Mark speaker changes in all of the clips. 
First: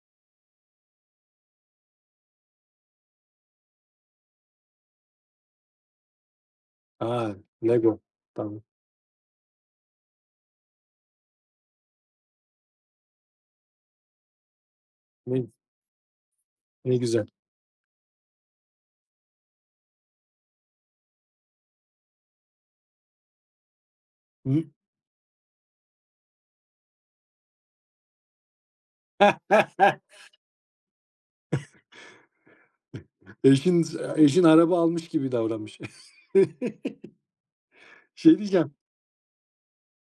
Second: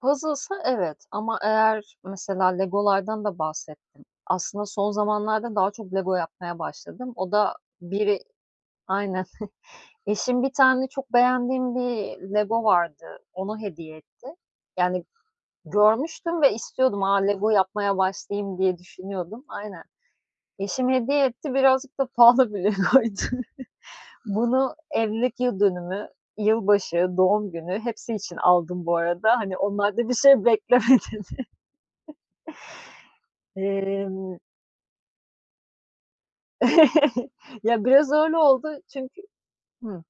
Speaker 1: Puzzle'sa evet ama eğer mesela Lego'lardan da bahsettim aslında. Son zamanlarda daha çok Lego yapmaya başladım. O
Speaker 2: A!
Speaker 1: da
Speaker 2: Lego
Speaker 1: biri
Speaker 2: tamam.
Speaker 1: aynen eşim, bir tane çok beğendiğim bir Lego vardı, onu hediye etti. Yani,
Speaker 2: Min
Speaker 1: görmüştüm ve
Speaker 2: Ne
Speaker 1: istiyordum, a,
Speaker 2: güzel.
Speaker 1: Lego yapmaya başlayayım diye düşünüyordum. Aynen. Eşim hediye etti. Birazcık da pahalı bir Lego'ydu.
Speaker 2: I hı.
Speaker 1: Bunu evlilik yıl dönümü, yılbaşı, doğum günü, hepsi için aldım bu arada. Hani, onlarda bir şey bekleme dedi.
Speaker 2: Eşiniz, eee,
Speaker 1: Emm
Speaker 2: eşin araba almış gibi davranmış.
Speaker 1: Ya, biraz öyle
Speaker 2: Şey
Speaker 1: oldu
Speaker 2: diyeceğim
Speaker 1: çünkü Hı.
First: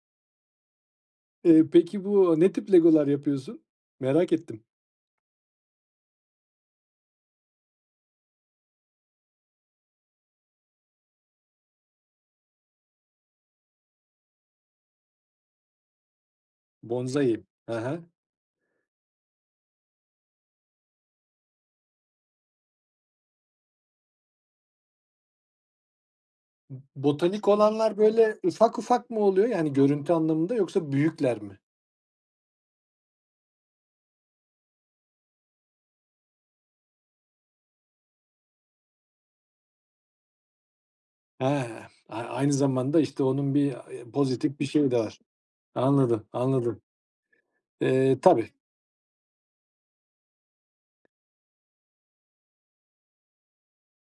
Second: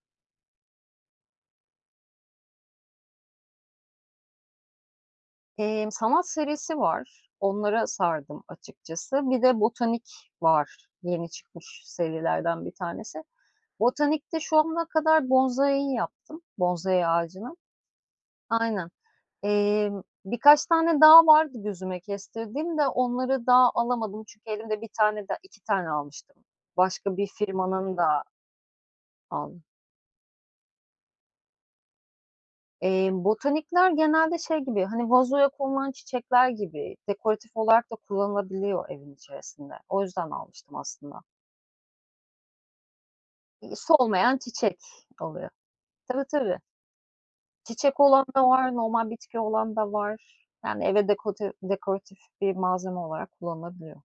Speaker 2: Eee, peki, bu ne tip Lego'lar yapıyorsun? Merak ettim.
Speaker 1: Emm, sanat serisi var, onlara sardım açıkçası. Bir de botanik var, yeni çıkmış serilerden bir tanesi. Botanikte şu ana kadar bonsai'yi yaptım, bonsai
Speaker 2: Bonsai.
Speaker 1: ağacını.
Speaker 2: He he.
Speaker 1: Aynen, emm, birkaç tane daha vardı gözüme kestirdiğim de onları daha alamadım çünkü elimde bir tane de 2 tane almıştım
Speaker 2: B
Speaker 1: başka bir
Speaker 2: botanik olanlar,
Speaker 1: firmanın da
Speaker 2: böyle, ufak ufak mı oluyor,
Speaker 1: aldım.
Speaker 2: yani, görüntü anlamında yoksa büyükler mi?
Speaker 1: Emm, botanikler genelde şey gibi, hani, vazoya konulan çiçekler gibi dekoratif olarak da kullanılabiliyor evin içerisinde o yüzden almıştım aslında.
Speaker 2: He. A aynı zamanda, işte, onun bir,
Speaker 1: İii,
Speaker 2: eee,
Speaker 1: solmayan
Speaker 2: pozitif bir
Speaker 1: çiçek
Speaker 2: şeyi de var.
Speaker 1: oluyor. Tabii
Speaker 2: Anladım,
Speaker 1: tabii.
Speaker 2: anladım.
Speaker 1: Çiçek
Speaker 2: Eee,
Speaker 1: olan da
Speaker 2: tabii.
Speaker 1: var normal bitki olan da var, yani, eve dekote dekoratif bir malzeme olarak kullanılabiliyor.